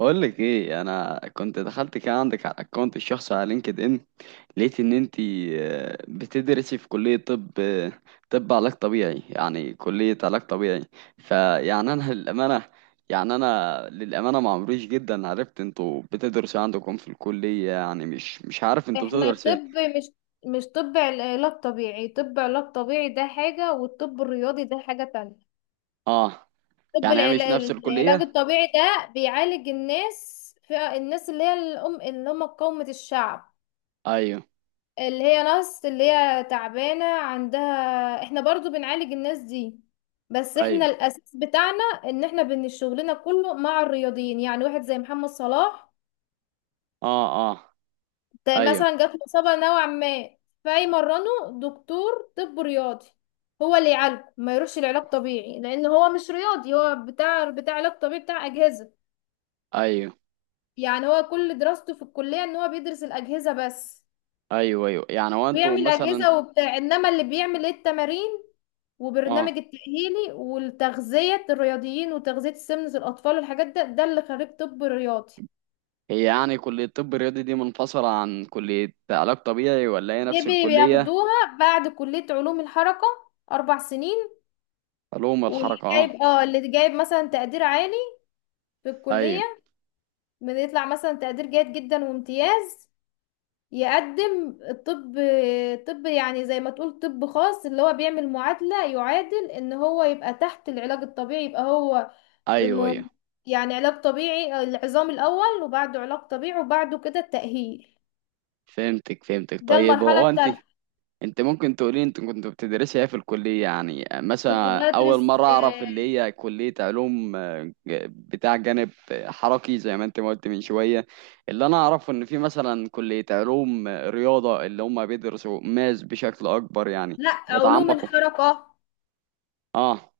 بقول لك ايه، انا كنت دخلت كده عندك على الاكونت الشخصي على لينكد ان. لقيت ان انت بتدرسي في كلية طب، طب علاج طبيعي، يعني كلية علاج طبيعي. فيعني انا للامانة معمريش جدا عرفت انتوا بتدرسوا عندكم في الكلية، يعني مش عارف انتوا احنا بتدرسوا طب ايه. مش مش طب علاج طبيعي. طب علاج طبيعي ده حاجة والطب الرياضي ده حاجة تانية. اه. طب يعني هي مش نفس العلاج الكلية. الطبيعي ده بيعالج الناس، في الناس اللي هي الأم اللي هم قومة الشعب، ايوه. اللي هي ناس اللي هي تعبانة عندها. احنا برضو بنعالج الناس دي، بس احنا ايوه. الأساس بتاعنا ان احنا شغلنا كله مع الرياضيين، يعني واحد زي محمد صلاح اه، اه. ده ايوه. مثلا جات له إصابة نوعا ما، فيمرنه دكتور طب رياضي، هو اللي يعالجه، ما يروحش لعلاج طبيعي لأن هو مش رياضي، هو بتاع علاج طبيعي، بتاع أجهزة. ايوه، يعني هو كل دراسته في الكلية إن هو بيدرس الأجهزة بس، ايوه، ايوه، يعني هو انتوا بيعمل مثلا. أجهزة وبتاع، إنما اللي بيعمل إيه التمارين اه. وبرنامج التأهيلي والتغذية الرياضيين وتغذية سمنة الأطفال والحاجات ده اللي خريج طب رياضي. هي يعني كلية طب رياضي دي منفصلة عن كلية علاج طبيعي، ولا هي دي نفس الكلية؟ بياخدوها بعد كلية علوم الحركة، 4 سنين. علوم واللي الحركة، اه. جايب اللي جايب مثلا تقدير عالي في الكلية، ايوه. بيطلع مثلا تقدير جيد جدا وامتياز، يقدم الطب. طب يعني زي ما تقول طب خاص، اللي هو بيعمل معادلة، يعادل ان هو يبقى تحت العلاج الطبيعي، يبقى هو ايوه. م- ايوه، يعني علاج طبيعي، العظام الاول وبعده علاج طبيعي وبعده كده التأهيل، فهمتك فهمتك، ده طيب المرحلة هو انت التالتة. انت ممكن تقولي انت كنت بتدرسي ايه في الكلية؟ يعني كنت مثلا اول بدرس مرة اعرف اللي هي كلية علوم، بتاع جانب حركي، زي ما انت ما قلت من شوية. اللي انا اعرفه ان في مثلا كلية علوم، رياضة، اللي هم بيدرسوا ماس بشكل اكبر يعني، لا، علوم بيتعمقوا. الحركة. اه.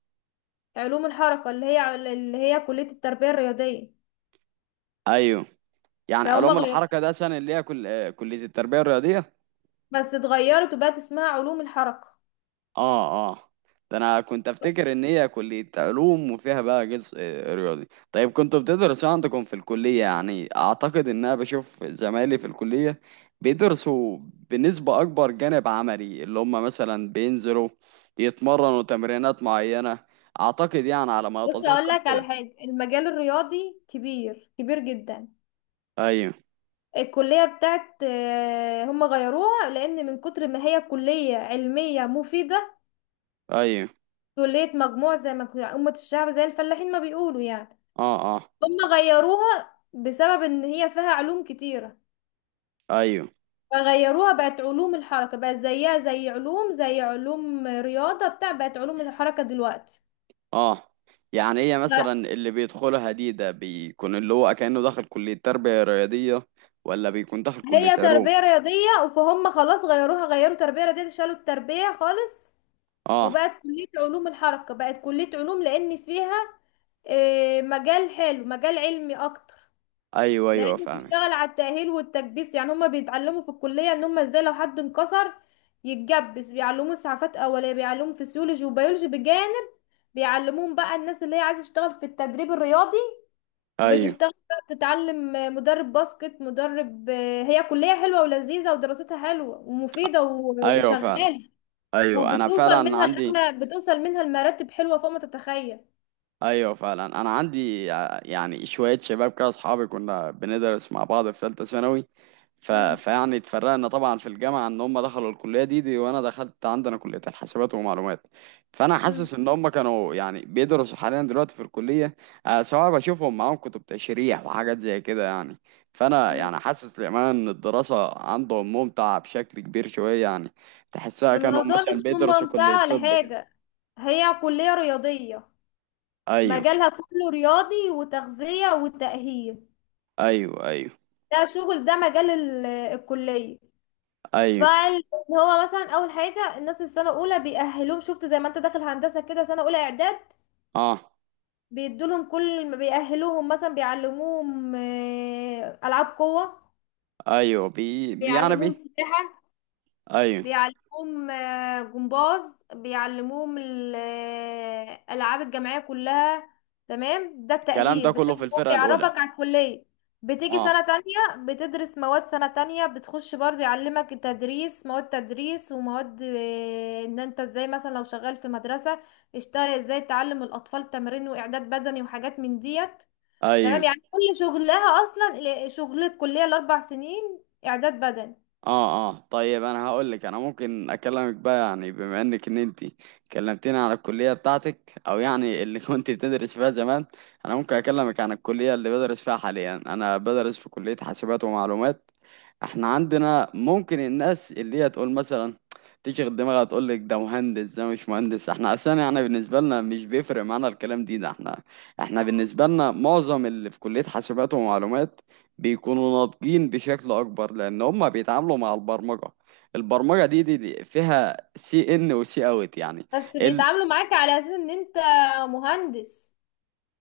علوم الحركة اللي هي كلية التربية الرياضية، ايوه. يعني فهم علوم غيروا، الحركة ده سنة اللي هي كل... آه، كلية التربية الرياضية. بس اتغيرت وبقت اسمها علوم الحركة. اه، اه. ده انا كنت افتكر ان هي كلية علوم وفيها بقى جزء رياضي. طيب كنتوا بتدرسوا إيه عندكم في الكلية؟ يعني اعتقد ان انا بشوف زمايلي في الكلية بيدرسوا بنسبة اكبر جانب عملي، اللي هم مثلا بينزلوا يتمرنوا تمرينات معينة، اعتقد يعني على ما بص هقول اتذكر لك كده. على حاجة، المجال الرياضي كبير جدا. ايوه. الكلية بتاعت هم غيروها لأن من كتر ما هي كلية علمية مفيدة، ايوه. كلية مجموع، زي ما كنا- أمة الشعب زي الفلاحين ما بيقولوا يعني، اه، اه. هم غيروها بسبب إن هي فيها علوم كتيرة، ايوه. فغيروها بقت علوم الحركة، بقت زيها زي علوم، زي علوم رياضة بتاع، بقت علوم الحركة دلوقتي. اه. يعني هي مثلا اللي بيدخلها دي ده بيكون اللي هو كأنه داخل كلية تربية رياضية، ولا بيكون داخل كلية هي علوم؟ تربية رياضية، فهم خلاص غيروها، غيروا تربية رياضية، شالوا التربية خالص اه. وبقت كلية علوم الحركة، بقت كلية علوم لأن فيها مجال حلو، مجال علمي أكتر، ايوه، ايوه، لأنه فاهمك. بيشتغل على التأهيل والتكبيس. يعني هما بيتعلموا في الكلية إن هما إزاي لو حد انكسر يتجبس، بيعلموه إسعافات أولية، بيعلموه فسيولوجي وبيولوجي بجانب، بيعلموهم بقى الناس اللي هي عايزة تشتغل في التدريب الرياضي ايوه، بتشتغل بقى، بتتعلم مدرب باسكت، مدرب. هي كلية حلوة ولذيذة ودراستها حلوة ومفيدة ايوه فعلا. وشغالة، ايوه انا وبتوصل فعلا منها عندي. لأعلى، بتوصل منها لمراتب حلوة فوق ما تتخيل. ايوه فعلا، انا عندي يعني شويه شباب كده اصحابي كنا بندرس مع بعض في ثالثه ثانوي. مم. فيعني اتفرقنا طبعا في الجامعه ان هم دخلوا الكليه دي وانا دخلت عندنا كليه الحاسبات ومعلومات. فانا مم. حاسس ان هم كانوا يعني بيدرسوا حاليا دلوقتي في الكليه، سواء بشوفهم معاهم كتب تشريح وحاجات زي كده يعني. فانا مم. يعني حاسس للامانه ان الدراسه عندهم ممتعه بشكل كبير شويه يعني، تحسها كانوا الموضوع مش مثلا بيدرسوا ممتع كليه ولا طب كده. حاجة، هي كلية رياضية، ايوه، مجالها كله رياضي وتغذية وتأهيل، ايوه. ايوه، ده شغل، ده مجال الكلية. ايوه. فال- هو مثلا أول حاجة الناس السنة الأولى بيأهلوهم، شفت زي ما أنت داخل هندسة كده سنة أولى إعداد، اه. بيدولهم كل ما بيأهلوهم مثلا بيعلموهم ألعاب قوة، ايوه. بي... بي يعني بيعلموهم بي سباحة، ايوه. بيعلموهم جمباز، بيعلموهم الألعاب الجماعية كلها. تمام، ده الكلام ده التأهيل، كله في بالتأهيل هو الفرقه بيعرفك الاولى. على الكلية. بتيجي اه. سنة تانية بتدرس مواد سنة تانية، بتخش برضه يعلمك التدريس، مواد تدريس ومواد ان انت ازاي مثلا لو شغال في مدرسة اشتغل ازاي، تعلم الأطفال تمرين وإعداد بدني وحاجات من ديت. ايوه. تمام، يعني كل شغلها، اصلا شغل الكليه ال4 سنين اعداد بدني. اه، اه، طيب انا هقول لك، انا ممكن اكلمك بقى يعني بما انك ان انت كلمتيني عن الكليه بتاعتك، او يعني اللي كنت بتدرس فيها زمان. انا ممكن اكلمك عن الكليه اللي بدرس فيها حاليا. انا بدرس في كليه حاسبات ومعلومات. احنا عندنا ممكن الناس اللي هي تقول مثلا، تشغل دماغها تقول لك ده مهندس ده مش مهندس. احنا اصلا يعني بالنسبه لنا مش بيفرق معانا الكلام دي ده. احنا احنا بالنسبه لنا معظم اللي في كليه حاسبات ومعلومات بيكونوا ناضجين بشكل اكبر، لان هم بيتعاملوا مع البرمجه. البرمجه دي فيها سي ان وسي اوت يعني. بس ال... بيتعاملوا معاك على اساس ان انت مهندس.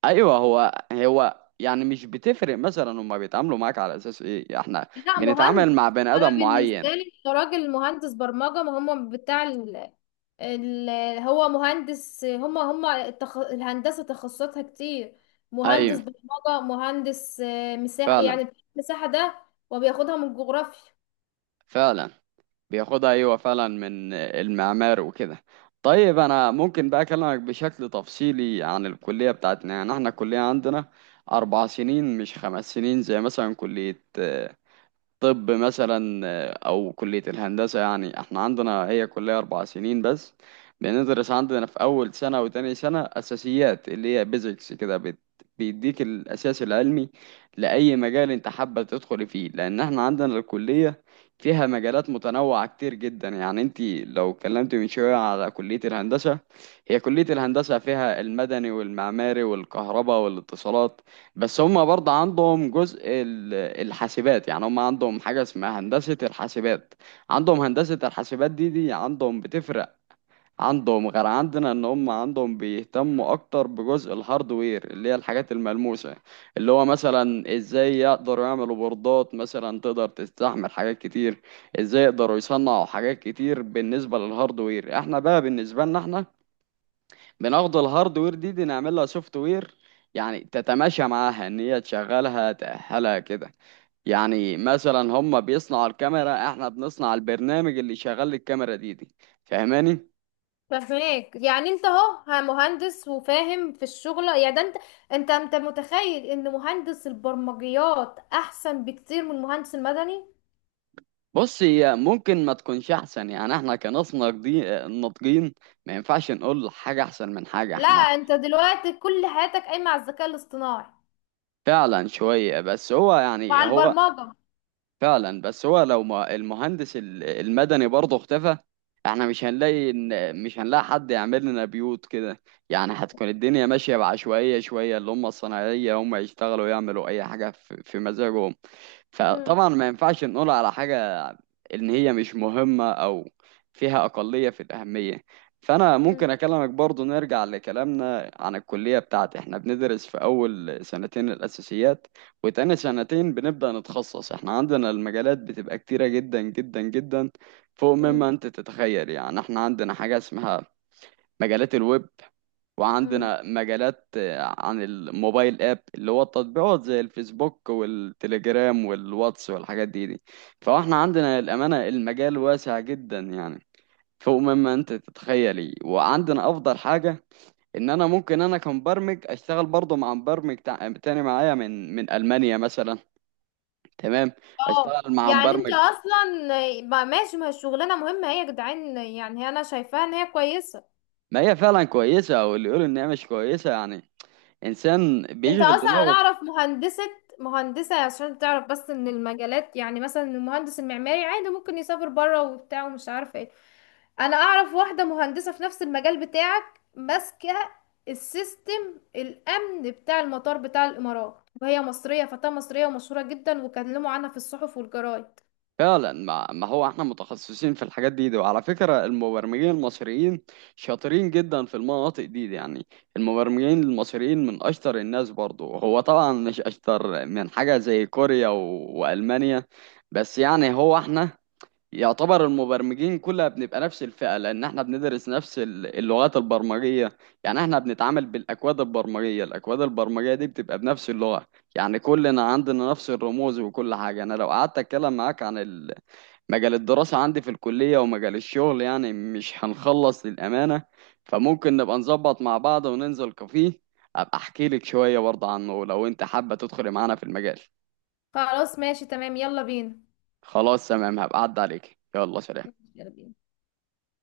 ايوه، هو هو يعني مش بتفرق مثلا هم بيتعاملوا معاك على اساس ايه، احنا لا، بنتعامل مهندس. مع بني انا ادم بالنسبه معين. لي إنت راجل مهندس برمجه، ما هم بتاع ال... هو مهندس، الهندسه تخصصاتها كتير، مهندس ايوه برمجه، مهندس مساحه فعلا. يعني، مساحه ده وبياخدها من الجغرافيا. فعلا، بياخدها ايوه فعلا من المعمار وكده. طيب انا ممكن بقى اكلمك بشكل تفصيلي عن الكليه بتاعتنا. يعني احنا الكليه عندنا اربع سنين، مش خمس سنين زي مثلا كليه طب مثلا، او كلية الهندسة. يعني احنا عندنا هي كلية اربع سنين بس. بندرس عندنا في اول سنة وتاني سنة اساسيات، اللي هي بيزكس كده، بيديك الاساس العلمي لاي مجال انت حابة تدخل فيه، لان احنا عندنا الكلية فيها مجالات متنوعة كتير جدا. يعني انت لو اتكلمت من شوية على كلية الهندسة، هي كلية الهندسة فيها المدني والمعماري والكهرباء والاتصالات، بس هم برضه عندهم جزء الحاسبات. يعني هم عندهم حاجة اسمها هندسة الحاسبات. عندهم هندسة الحاسبات دي عندهم بتفرق عندهم غير عندنا، ان هم عندهم بيهتموا اكتر بجزء الهاردوير اللي هي الحاجات الملموسة، اللي هو مثلا ازاي يقدروا يعملوا بوردات مثلا تقدر تستحمل حاجات كتير، ازاي يقدروا يصنعوا حاجات كتير بالنسبة للهاردوير. احنا بقى بالنسبة لنا احنا بناخد الهاردوير دي نعمل لها سوفت وير، يعني تتماشى معاها ان هي تشغلها تأهلها كده. يعني مثلا هم بيصنعوا الكاميرا، احنا بنصنع البرنامج اللي شغال الكاميرا دي. فاهماني؟ فهماك، يعني انت اهو مهندس وفاهم في الشغل يعني، ده انت، انت متخيل ان مهندس البرمجيات احسن بكتير من المهندس المدني. بص هي ممكن ما تكونش احسن، يعني احنا كناس ناضجين ناضجين ما ينفعش نقول حاجة احسن من حاجة. لا، احنا انت دلوقتي كل حياتك قايمه على الذكاء الاصطناعي فعلا شوية بس هو يعني وعلى هو البرمجه. فعلا، بس هو لو ما المهندس المدني برضه اختفى، احنا مش هنلاقي ان مش هنلاقي حد يعمل لنا بيوت كده، يعني هتكون الدنيا ماشية بعشوائية شوية، اللي هم الصناعية هم يشتغلوا يعملوا اي حاجة في في مزاجهم. مم. فطبعا ما ينفعش نقول على حاجة إن هي مش مهمة، أو فيها أقلية في الأهمية. فأنا مم. ممكن أكلمك برضو، نرجع لكلامنا عن الكلية بتاعتي. إحنا بندرس في أول سنتين الأساسيات، وتاني سنتين بنبدأ نتخصص. إحنا عندنا المجالات بتبقى كتيرة جدا جدا جدا فوق مما مم. أنت تتخيل. يعني إحنا عندنا حاجة اسمها مجالات الويب، مم. وعندنا مجالات عن الموبايل اب اللي هو التطبيقات زي الفيسبوك والتليجرام والواتس والحاجات دي. فاحنا عندنا الأمانة المجال واسع جدا يعني، فوق مما انت تتخيلي. وعندنا افضل حاجة ان انا ممكن انا كمبرمج اشتغل برضه مع مبرمج تاني معايا من من المانيا مثلا. تمام، اه، اشتغل مع يعني انت مبرمج. اصلا ماشي، ما هي الشغلانه مهمه، هي يا جدعان يعني، هي انا شايفاها ان هي كويسه. ما هي فعلا كويسة، واللي يقول ان هي مش كويسة يعني انسان انت بيشغل اصلا انا دماغه. اعرف مهندسة، مهندسة عشان تعرف بس ان المجالات، يعني مثلا المهندس المعماري عادي ممكن يسافر بره وبتاع ومش عارفة ايه. انا اعرف واحدة مهندسة في نفس المجال بتاعك، ماسكة السيستم الامن بتاع المطار بتاع الامارات، وهي مصرية، فتاة مصرية ومشهورة جدا وكلموا عنها في الصحف والجرايد. فعلا، ما ما هو احنا متخصصين في الحاجات دي. وعلى فكرة المبرمجين المصريين شاطرين جدا في المناطق دي يعني. المبرمجين المصريين من اشطر الناس برضو، هو طبعا مش اشطر من حاجة زي كوريا والمانيا. بس يعني هو احنا يعتبر المبرمجين كلها بنبقى نفس الفئة، لان احنا بندرس نفس اللغات البرمجية. يعني احنا بنتعامل بالاكواد البرمجية، الاكواد البرمجية دي بتبقى بنفس اللغة. يعني كلنا عندنا نفس الرموز وكل حاجة. انا لو قعدت اتكلم معاك عن مجال الدراسة عندي في الكلية ومجال الشغل يعني مش هنخلص للأمانة. فممكن نبقى نظبط مع بعض وننزل كافيه، أبقى أحكي لك شوية برضه عنه لو أنت حابة تدخلي معانا في المجال. خلاص، ماشي تمام، يلا بينا. خلاص تمام، هبقى أعد عليك، يلا سلام. يلا بينا.